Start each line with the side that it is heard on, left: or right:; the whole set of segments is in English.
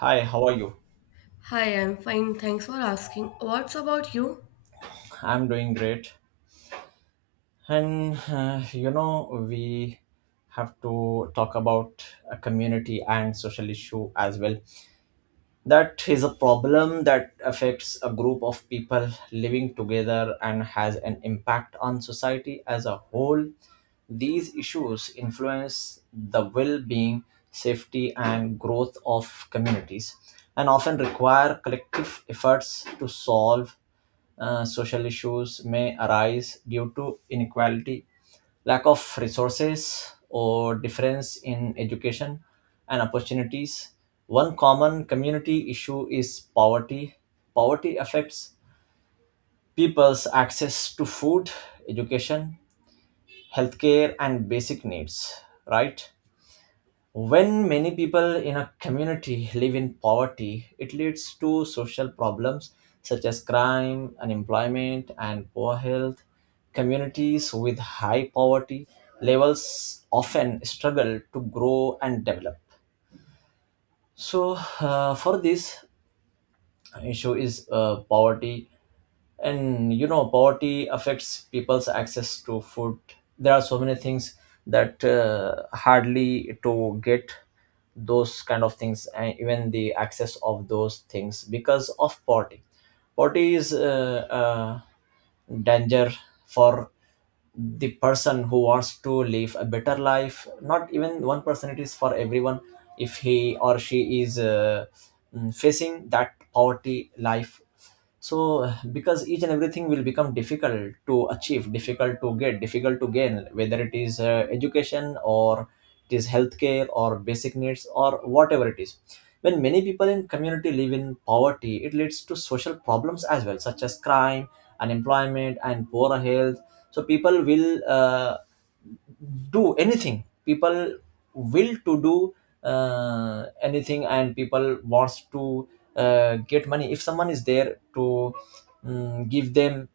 right: Hi, how are you?
left: Hi, I'm fine. Thanks for asking. What's about you?
right: I'm doing great. We have to talk about a community and social issue as well. That is a problem that affects a group of people living together and has an impact on society as a whole. These issues influence the well being, safety, and growth of communities and often require collective efforts to solve. Social issues may arise due to inequality, lack of resources, or difference in education and opportunities. One common community issue is poverty. Poverty affects people's access to food, education, healthcare, and basic needs, right? When many people in a community live in poverty, it leads to social problems such as crime, unemployment, and poor health. Communities with high poverty levels often struggle to grow and develop. So, for this issue is poverty, and you know poverty affects people's access to food. There are so many things that hardly to get those kind of things, and even the access of those things, because of poverty. Poverty is danger for the person who wants to live a better life, not even one person, it is for everyone. If he or she is facing that poverty life, so because each and everything will become difficult to achieve, difficult to get, difficult to gain, whether it is education, or it is healthcare, or basic needs, or whatever it is. When many people in community live in poverty, it leads to social problems as well, such as crime, unemployment, and poor health. So people will do anything. People will to do anything and people wants to get money. If someone is there to give them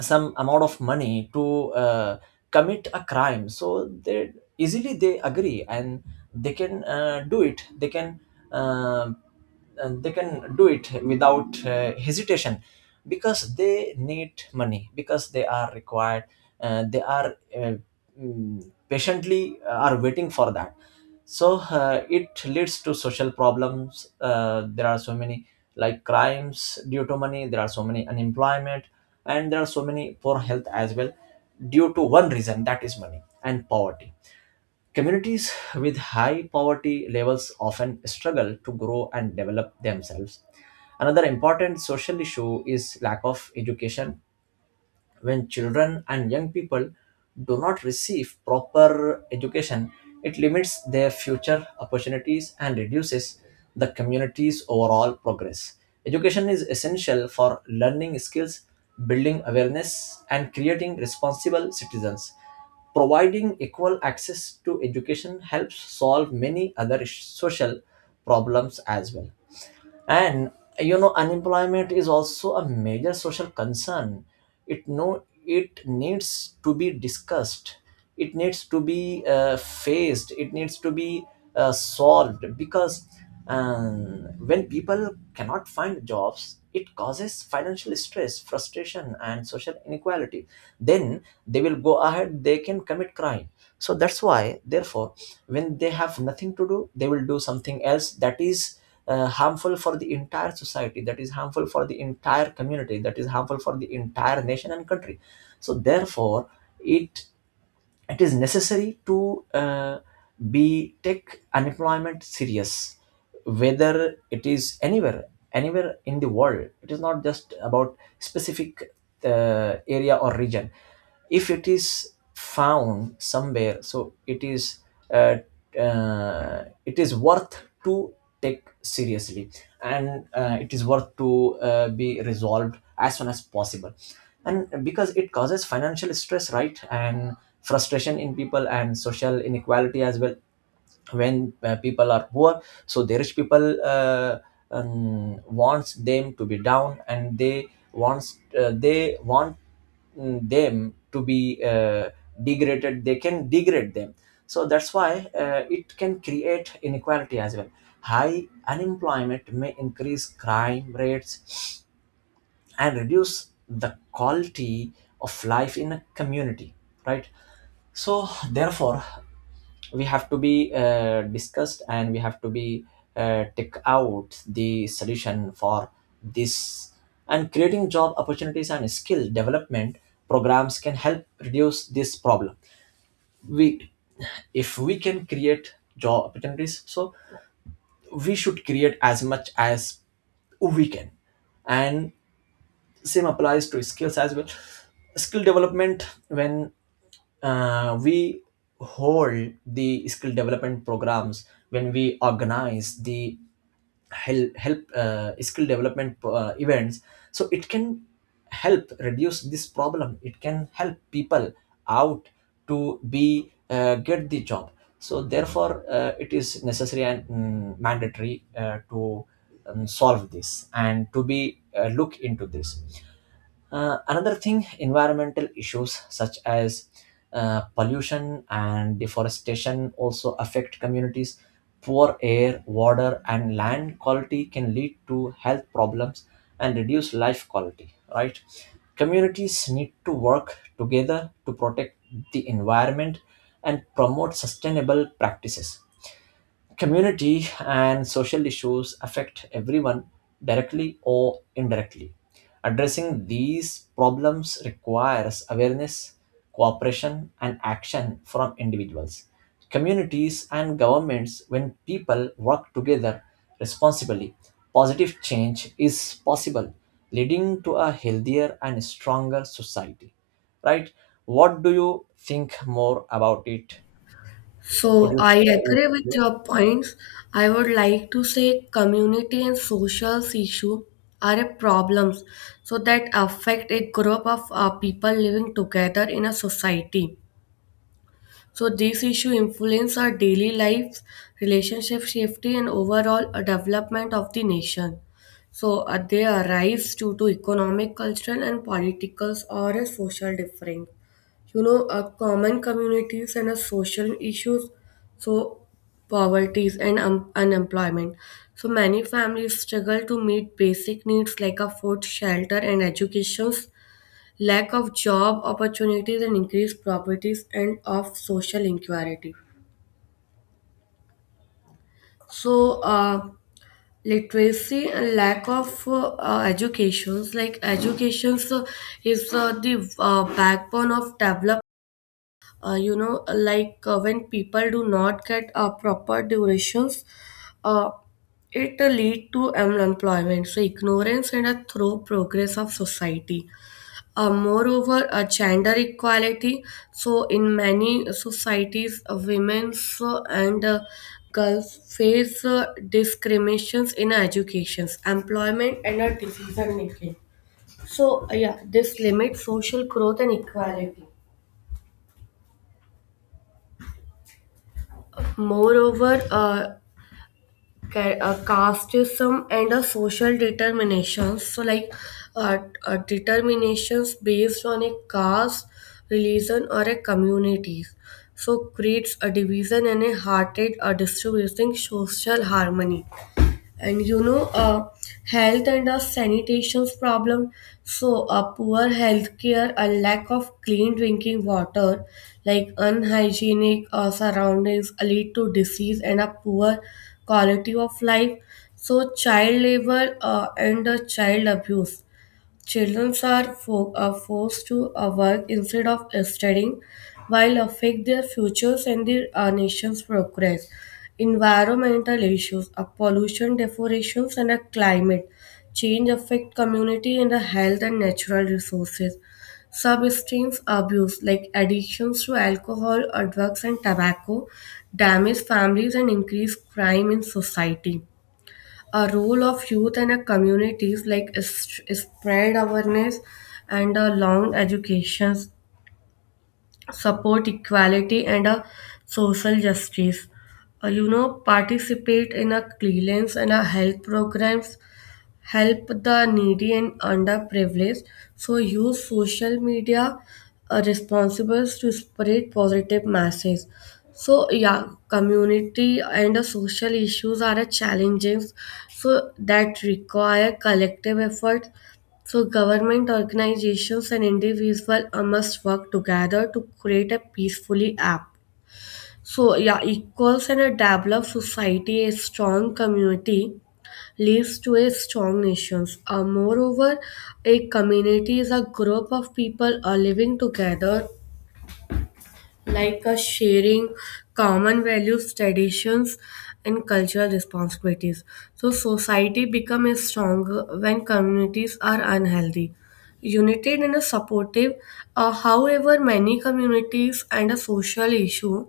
right: some amount of money to commit a crime, so they easily they agree, and they can do it, they can and they can do it without hesitation, because they need money, because they are required. uh, they are uh, Patiently are waiting for that. So it leads to social problems. There are so many, like crimes due to money, there are so many unemployment, and there are so many poor health as well, due to one reason, that is money and poverty. Communities with high poverty levels often struggle to grow and develop themselves. Another important social issue is lack of education. When children and young people do not receive proper education, it limits their future opportunities and reduces the community's overall progress. Education is essential for learning skills, building awareness, and creating responsible citizens. Providing equal access to education helps solve many other social problems as well. And you know unemployment is also a major social concern. It no, it needs to be discussed, it needs to be faced, it needs to be solved, because when people cannot find jobs, it causes financial stress, frustration, and social inequality. Then they will go ahead, they can commit crime. So that's why, therefore, when they have nothing to do, they will do something else that is harmful for the entire society, that is harmful for the entire community, that is harmful for the entire nation and country. So therefore, it it is necessary to be take unemployment serious, whether it is anywhere, anywhere in the world. It is not just about specific area or region. If it is found somewhere, so uh, it is worth to take seriously, and it is worth to be resolved as soon as possible. And because it causes financial stress, right, and frustration in people, and social inequality as well. When people are poor, so the rich people wants them to be down, and they wants them to be degraded, they can degrade them. So that's why it can create inequality as well. High unemployment may increase crime rates and reduce the quality of life in a community, right? So therefore, we have to be discussed, and we have to be take out the solution for this. And creating job opportunities and skill development programs can help reduce this problem. We If we can create job opportunities, so we should create as much as we can. And same applies to skills as well. Skill development, when we hold the skill development programs, when we organize the help, help skill development events, so it can help reduce this problem, it can help people out to be get the job. So therefore it is necessary and mandatory to solve this and to be look into this. Another thing, environmental issues such as pollution and deforestation also affect communities. Poor air, water, and land quality can lead to health problems and reduce life quality, right? Communities need to work together to protect the environment and promote sustainable practices. Community and social issues affect everyone directly or indirectly. Addressing these problems requires awareness, cooperation, and action from individuals, communities, and governments. When people work together responsibly, positive change is possible, leading to a healthier and stronger society. Right? What do you think more about it? Could
left: So,
right: you
left: I
right: share it?
left: agree with your points. I would like to say community and social issue are a problems so that affect a group of people living together in a society. So these issue influence our daily lives, relationship safety, and overall development of the nation. So they arise due to economic, cultural, and political or a social difference. You know, a common communities and a social issues, so poverties and unemployment. So many families struggle to meet basic needs like a food shelter and education, lack of job opportunities and increased properties and of social inequality. So literacy and lack of educations like education is the backbone of development. You know, like when people do not get proper durations, uh, it lead to unemployment so ignorance and a through progress of society. Moreover, gender equality, so in many societies, women and girls face discriminations in educations, employment, and decision making. So yeah, this limits social growth and equality. Moreover, casteism and a social determinations. So, like uh, determinations based on a caste, religion, or a community. So, creates a division and a hearted, a distributing social harmony. And you know, health and sanitation's problem. So poor healthcare, a lack of clean drinking water, like unhygienic surroundings lead to disease and a poor quality of life. So child labor and child abuse. Children are, are forced to work instead of studying, while affect their futures and their nation's progress. Environmental issues, pollution, deforestation, and a climate change affect community and the health and natural resources. Substance abuse like addictions to alcohol or drugs and tobacco damage families and increase crime in society. A role of youth and a communities like is spread awareness and a long education, support equality and a social justice. You know, participate in a cleanliness and a health programs, help the needy and underprivileged. So use social media responsible to spread positive messages. So yeah, community and the social issues are a challenging, so that require collective effort. So government organizations and individuals must work together to create a peacefully app. So yeah, equals and a developed society, a strong community leads to a strong nations. Moreover, a community is a group of people living together like a sharing common values, traditions, and cultural responsibilities. So society becomes stronger when communities are unhealthy. United and supportive, however, many communities and a social issue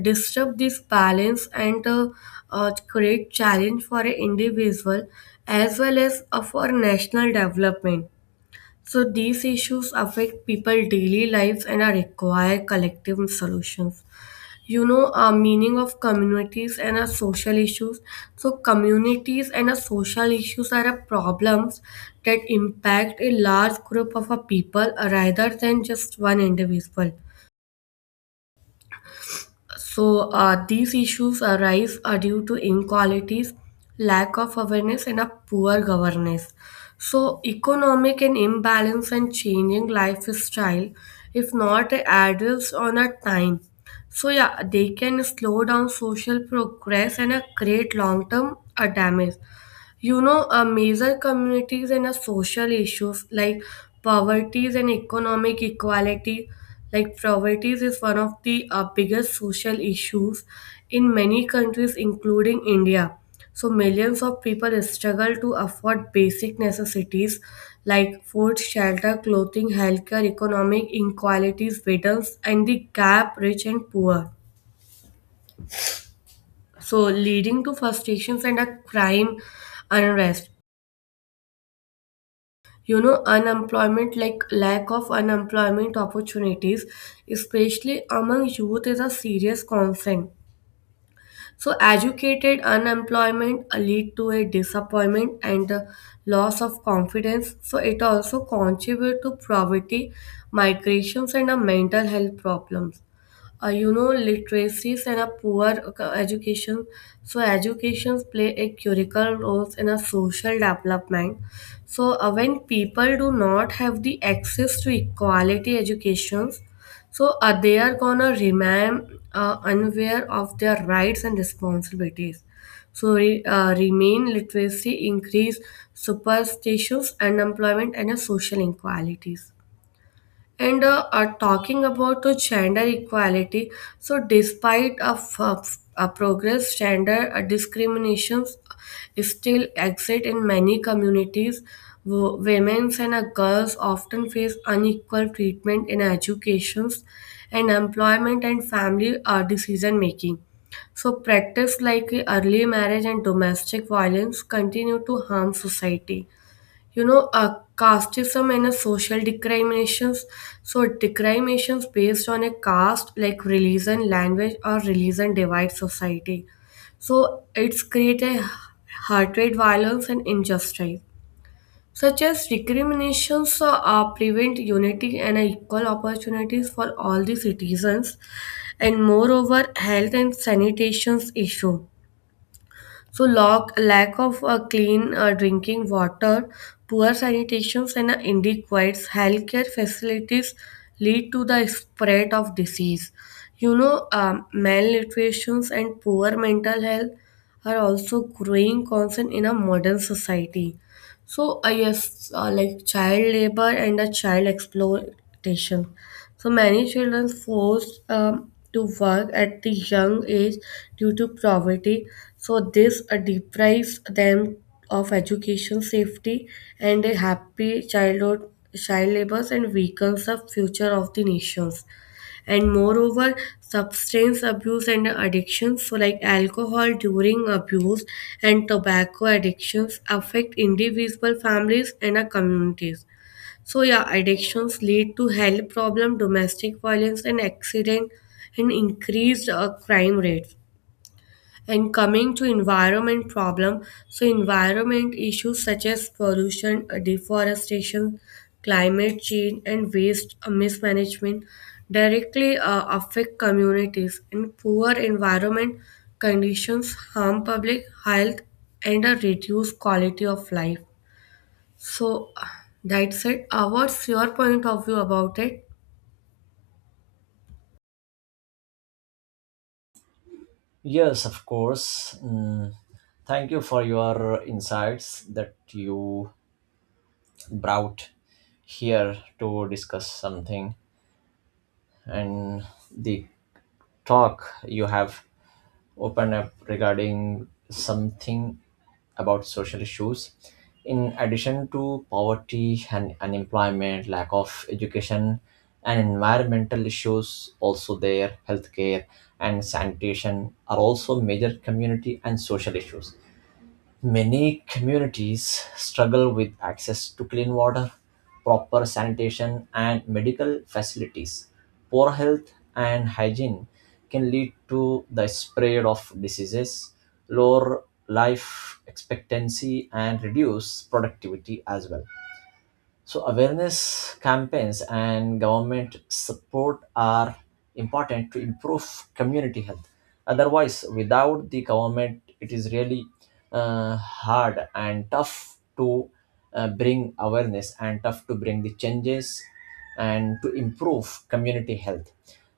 left: disturb this balance and create challenge for an individual as well as for national development. So these issues affect people daily lives and are require collective solutions. You know, a meaning of communities and a social issues. So communities and a social issues are a problems that impact a large group of a people rather than just one individual. So, these issues arise are due to inequalities, lack of awareness, and a poor governance. So, economic and imbalance and changing lifestyle, if not addressed on a time. So, yeah, they can slow down social progress and create long term damage. You know, a major communities and a social issues like poverty and economic equality, like poverty is one of the biggest social issues in many countries, including India. So millions of people struggle to afford basic necessities like food, shelter, clothing, healthcare, economic inequalities, widens and the gap rich and poor, so leading to frustrations and a crime unrest. You know, unemployment like lack of unemployment opportunities, especially among youth, is a serious concern. So educated unemployment lead to a disappointment and loss of confidence, so it also contribute to poverty, migrations, and mental health problems. You know, literacies and a poor education. So educations play a critical role in a social development. So when people do not have the access to equality educations, so they are gonna remain unaware of their rights and responsibilities. So remain literacy increase superstitions, unemployment, and social inequalities. And are talking about gender equality. So despite of progress, gender discriminations still exist in many communities. Women and girls often face unequal treatment in educations and employment and family decision making. So practice like early marriage and domestic violence continue to harm society. You know, casteism and a social discriminations. So discriminations based on a caste like religion, language, or religion divide society. So it's create a heart rate violence and injustice, such as discriminations prevent unity and equal opportunities for all the citizens. And moreover, health and sanitation issue. So, lack of clean drinking water, poor sanitation, and inadequate healthcare facilities lead to the spread of disease. You know, malnutrition and poor mental health are also growing concern in a modern society. So, yes, like child labor and the child exploitation. So, many children forced to work at the young age due to poverty. So, this deprives them of education, safety, and a happy childhood. Child labor and weakens the future of the nations. And moreover, substance abuse and addictions, so like alcohol during abuse and tobacco addictions affect individual families and our communities. So yeah, addictions lead to health problem, domestic violence, and accident, and increased crime rates. And coming to environment problem, so environment issues such as pollution, deforestation, climate change, and waste mismanagement directly affect communities. And poor environment conditions harm public health and reduce quality of life. So that's it. What's your point of view about it?
right: Yes, of course. Thank you for your insights that you brought here to discuss something, and the talk you have opened up regarding something about social issues. In addition to poverty and unemployment, lack of education, and environmental issues, also there, healthcare and sanitation are also major community and social issues. Many communities struggle with access to clean water, proper sanitation, and medical facilities. Poor health and hygiene can lead to the spread of diseases, lower life expectancy, and reduce productivity as well. So awareness campaigns and government support are important to improve community health. Otherwise, without the government, it is really hard and tough to bring awareness, and tough to bring the changes and to improve community health.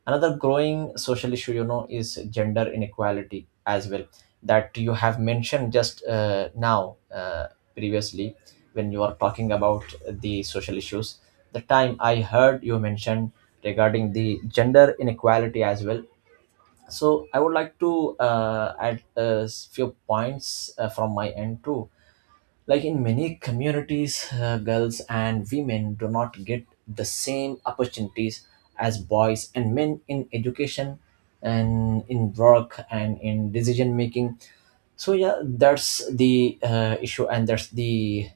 right: Another growing social issue, you know, is gender inequality as well, that you have mentioned just now, previously, when you are talking about the social issues, the time I heard you mention regarding the gender inequality as well. So I would like to add a few points from my end too. Like in many communities girls and women do not get the same opportunities as boys and men in education, and in work, and in decision making. So yeah, that's the issue, and that's the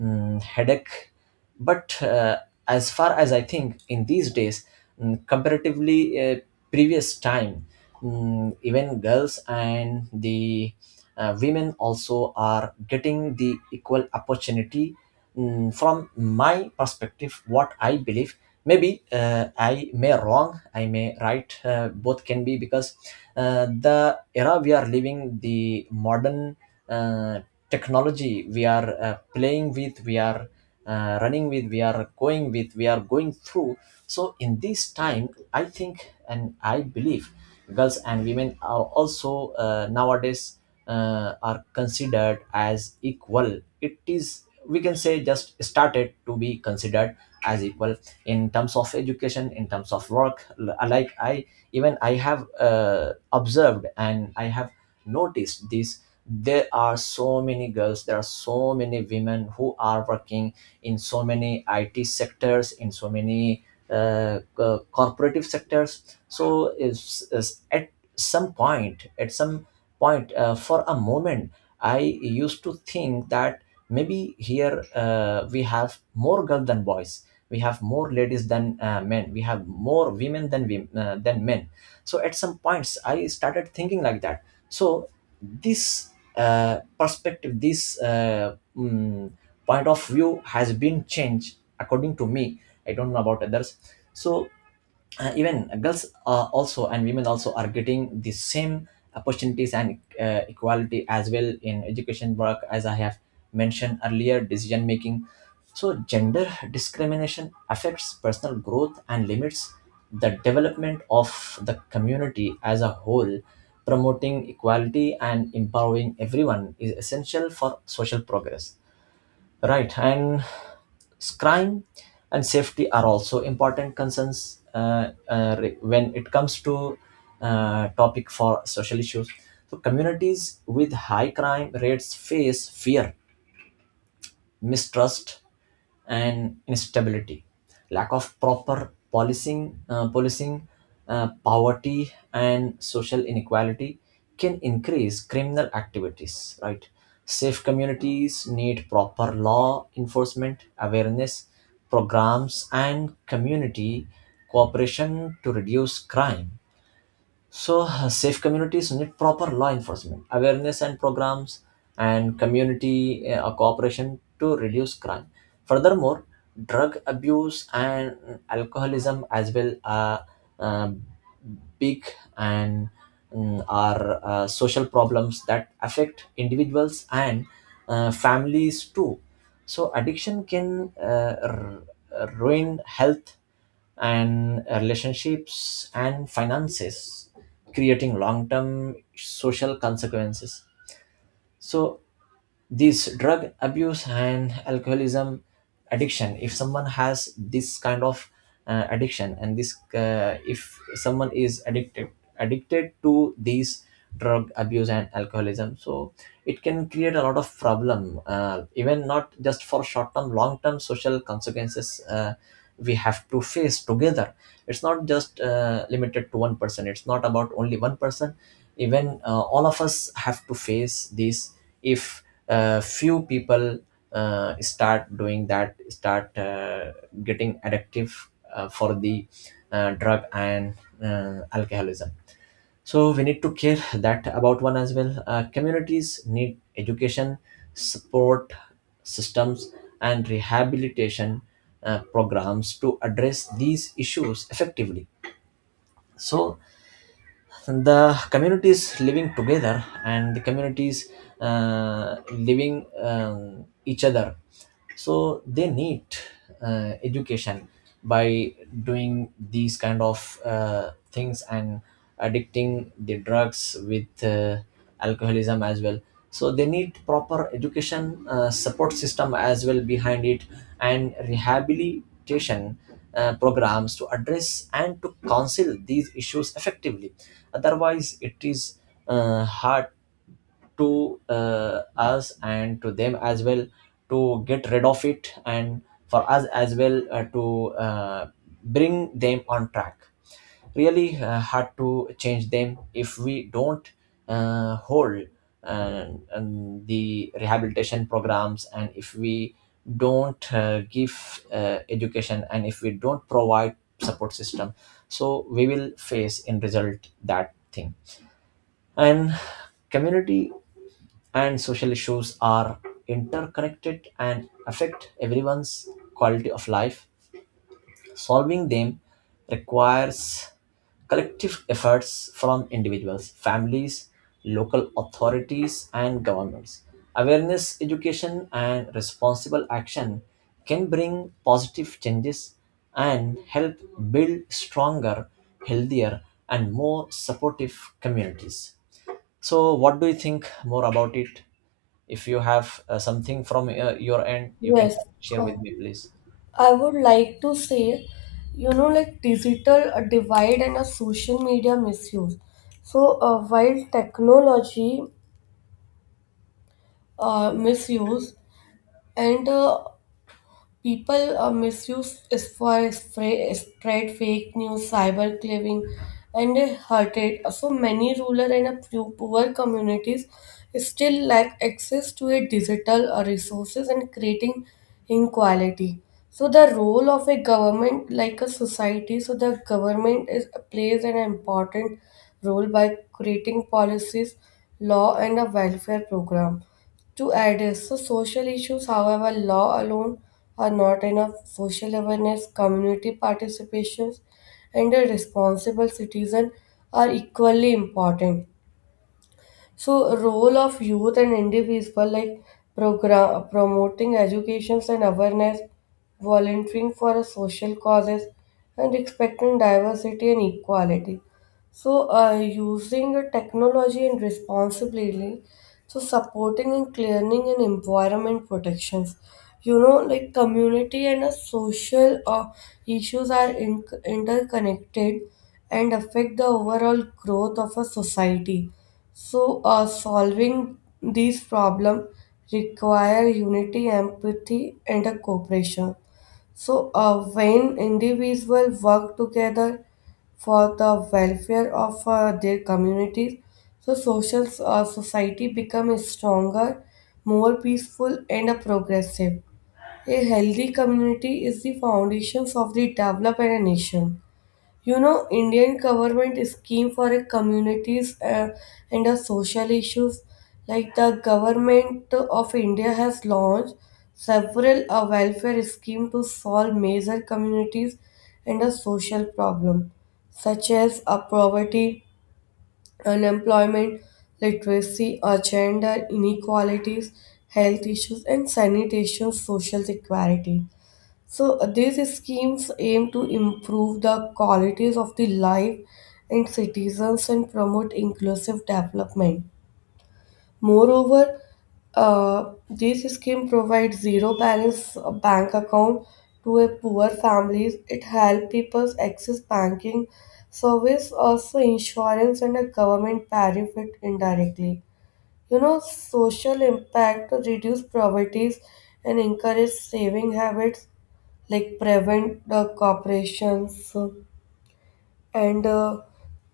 right: headache. But as far as I think, in these days, comparatively previous time, even girls and the women also are getting the equal opportunity. From my perspective, what I believe, maybe I may wrong, I may right, both can be, because the era we are living, the modern uh, technology we are playing with, we are running with, we are going with, we are going through. So in this time, I think and I believe, girls and women are also nowadays are considered as equal. It is, we can say, just started to be considered as equal, in terms of education, in terms of work. Like I even I have observed and I have noticed this. There are so many girls, there are so many women who are working in so many IT sectors, in so many corporative sectors. So is at some point, for a moment, I used to think that maybe here we have more girls than boys. We have more ladies than men. We have more women than than men. So at some points, I started thinking like that. So this perspective, this point of view has been changed, according to me. I don't know about others. So even girls are also, and women also are getting the same opportunities and equality as well, in education, work, as I have mentioned earlier, decision making. So gender discrimination affects personal growth and limits the development of the community as a whole. Promoting equality and empowering everyone is essential for social progress. Right, and crime and safety are also important concerns, when it comes to topic for social issues. So communities with high crime rates face fear, mistrust, and instability. Lack of proper policing, poverty, and social inequality can increase criminal activities, right? Safe communities need proper law enforcement, awareness programs, and community cooperation to reduce crime. Safe communities need proper law enforcement, awareness and programs, and community cooperation to reduce crime. Furthermore, drug abuse and alcoholism as well are uh, big and are social problems that affect individuals and families too. So addiction can ruin health and relationships and finances, creating long term social consequences. So this drug abuse and alcoholism addiction, if someone has this kind of addiction, and this if someone is addicted addicted to these drug abuse and alcoholism, so it can create a lot of problem. Even not just for short term, long term social consequences, we have to face together. It's not just limited to one person, it's not about only one person, even all of us have to face these. If few people start doing that, start getting addictive for the drug and alcoholism, so we need to care that about one as well. Communities need education, support systems, and rehabilitation programs to address these issues effectively. So the communities living together, and the communities living each other, so they need education. By doing these kind of things and addicting the drugs with alcoholism as well, so they need proper education, support system as well behind it, and rehabilitation programs to address and to counsel these issues effectively. Otherwise, it is hard to us and to them as well to get rid of it, and for us as well to bring them on track. Really hard to change them, if we don't hold uh, and the rehabilitation programs, and if we don't give education, and if we don't provide support system, so we will face in result that thing. And community and social issues are interconnected and affect everyone's quality of life. Solving them requires collective efforts from individuals, families, local authorities, and governments. Awareness, education, and responsible action can bring positive changes and help build stronger, healthier, and more supportive communities. So, what do you think more about it? If you have something from your end, you can
left: Yes.
right: share
left: Uh,
right: with me, please.
left: I would like to say, you know, like digital divide and a social media misuse. So while technology misuse and people misuse is for spray, spread fake news, cyberbullying, and hatred. So many rural and poor communities still lack access to a digital resources and creating inequality. So the role of a government, like a society, so the government is plays an important role by creating policies, law, and a welfare program to address. So, social issues, however, law alone are not enough. Social awareness, community participations, and a responsible citizen are equally important. So, role of youth and individual like program promoting educations and awareness, volunteering for social causes, and respecting diversity and equality. So, using a technology and responsibly, so supporting and clearing and environment protections. You know, like community and social issues are interconnected and affect the overall growth of a society. So, solving these problems require unity, empathy, and a cooperation. So, when individuals work together for the welfare of their communities, so social society becomes stronger, more peaceful, and progressive. A healthy community is the foundations of the development of a nation. You know, Indian government scheme for a communities and a social issues, like the government of India has launched several welfare scheme to solve major communities and a social problem such as poverty, unemployment, literacy, gender inequalities, health issues, and sanitation social equality. So these schemes aim to improve the qualities of the life and citizens and promote inclusive development. Moreover, this scheme provides zero balance bank account to a poor families. It helps people access banking service, also insurance and a government benefit indirectly. You know, social impact to reduce poverty and encourage saving habits like prevent the corporations and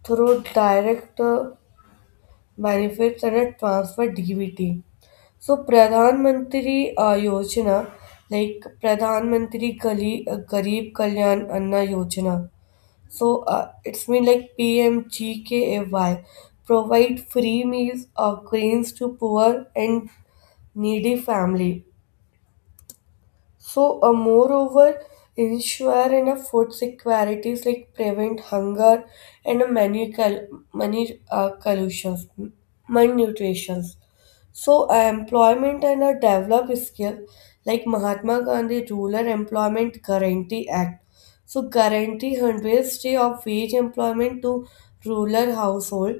left: through direct benefits and a transfer DBT. So Pradhan Mantri Yojana, like Pradhan Mantri Gali, Garib Kalyan Anna Yojana. So it's mean like PMGKAY provide free meals or grains to poor and needy family. So, moreover, ensure enough food securities like prevent hunger and many collusions, malnutritions. So, employment and a develop skill like Mahatma Gandhi Rural Employment Guarantee Act. So, guarantee hundreds day of wage employment to rural household,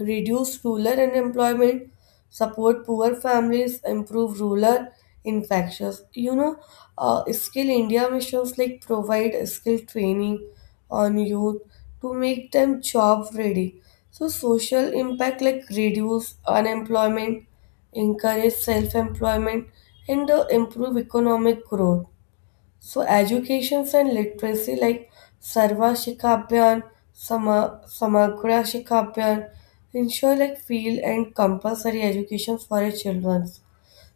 left: reduce rural unemployment, support poor families, improve rural infections. You know, Skill India missions like provide skill training on youth to make them job ready. So social impact like reduce unemployment, encourage self-employment, and improve economic growth. So educations and literacy like Sarva Shikha Abhiyan, Samagra Shikha Abhiyan ensure like field and compulsory education for our children.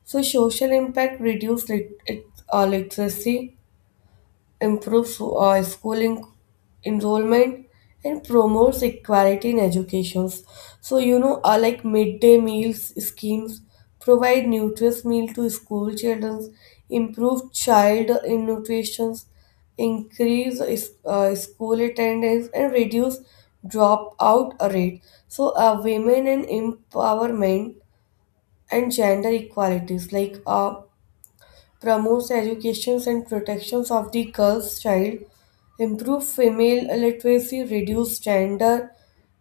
left: So social impact reduce literacy, improves schooling enrollment and promotes equality in educations. So you know, like midday meals schemes provide nutritious meal to school children, improve child in nutrition, increase school attendance and reduce dropout rate. So women and empowerment and gender equalities, like promotes education and protections of the girl's child, improve female literacy, reduce gender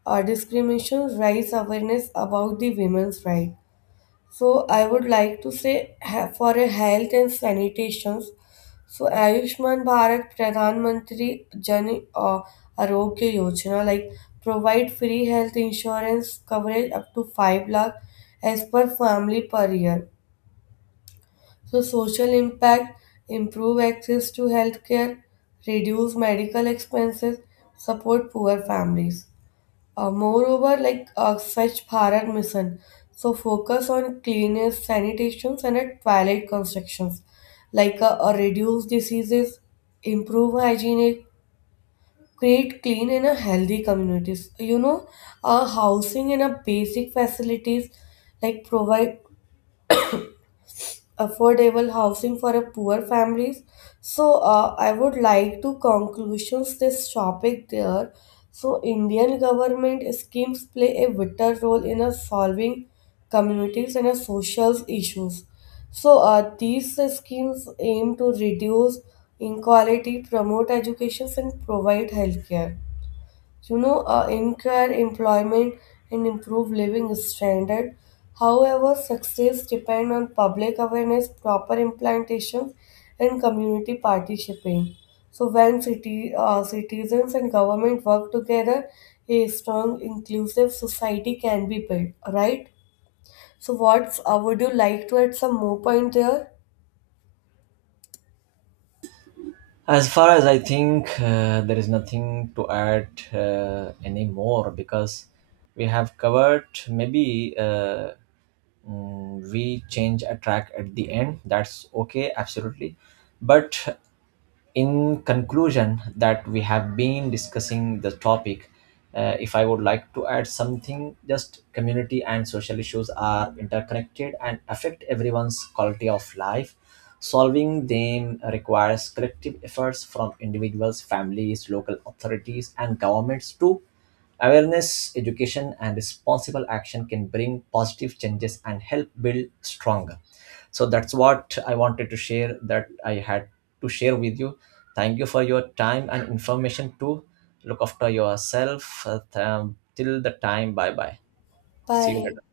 left: discrimination, raise awareness about the women's right. So I would like to say for a health and sanitation. So Ayushman Bharat Pradhan Mantri Jan Arogya Yojana like provide free health insurance coverage up to 5 lakh as per family per year. So social impact, improve access to healthcare, reduce medical expenses, support poor families. Moreover, like Swachh Bharat mission, so focus on cleanliness, sanitations, and at toilet constructions, like reduce diseases, improve hygiene, create clean and a healthy communities. You know, housing and a basic facilities like provide affordable housing for a poor families. So I would like to conclusions this topic there. So Indian government schemes play a vital role in a solving communities and a social issues. So these schemes aim to reduce inequality, promote education, and provide healthcare. So, you know, increase employment and improve living standard. However, success depends on public awareness, proper implementation, and community participation. So, when citizens and government work together, a strong, inclusive society can be built. Right? So, what would you like to add some more point there?
right: As far as I think, there is nothing to add anymore, because we have covered maybe we change a track at the end. That's okay, absolutely. But in conclusion, that we have been discussing the topic, if I would like to add something, just community and social issues are interconnected and affect everyone's quality of life. Solving them requires collective efforts from individuals, families, local authorities, and governments too. Awareness, education, and responsible action can bring positive changes and help build stronger. So that's what I wanted to share, that I had to share with you. Thank you for your time and information too. Look after yourself. Till the time, bye bye. See you
left: Bye.
right: later.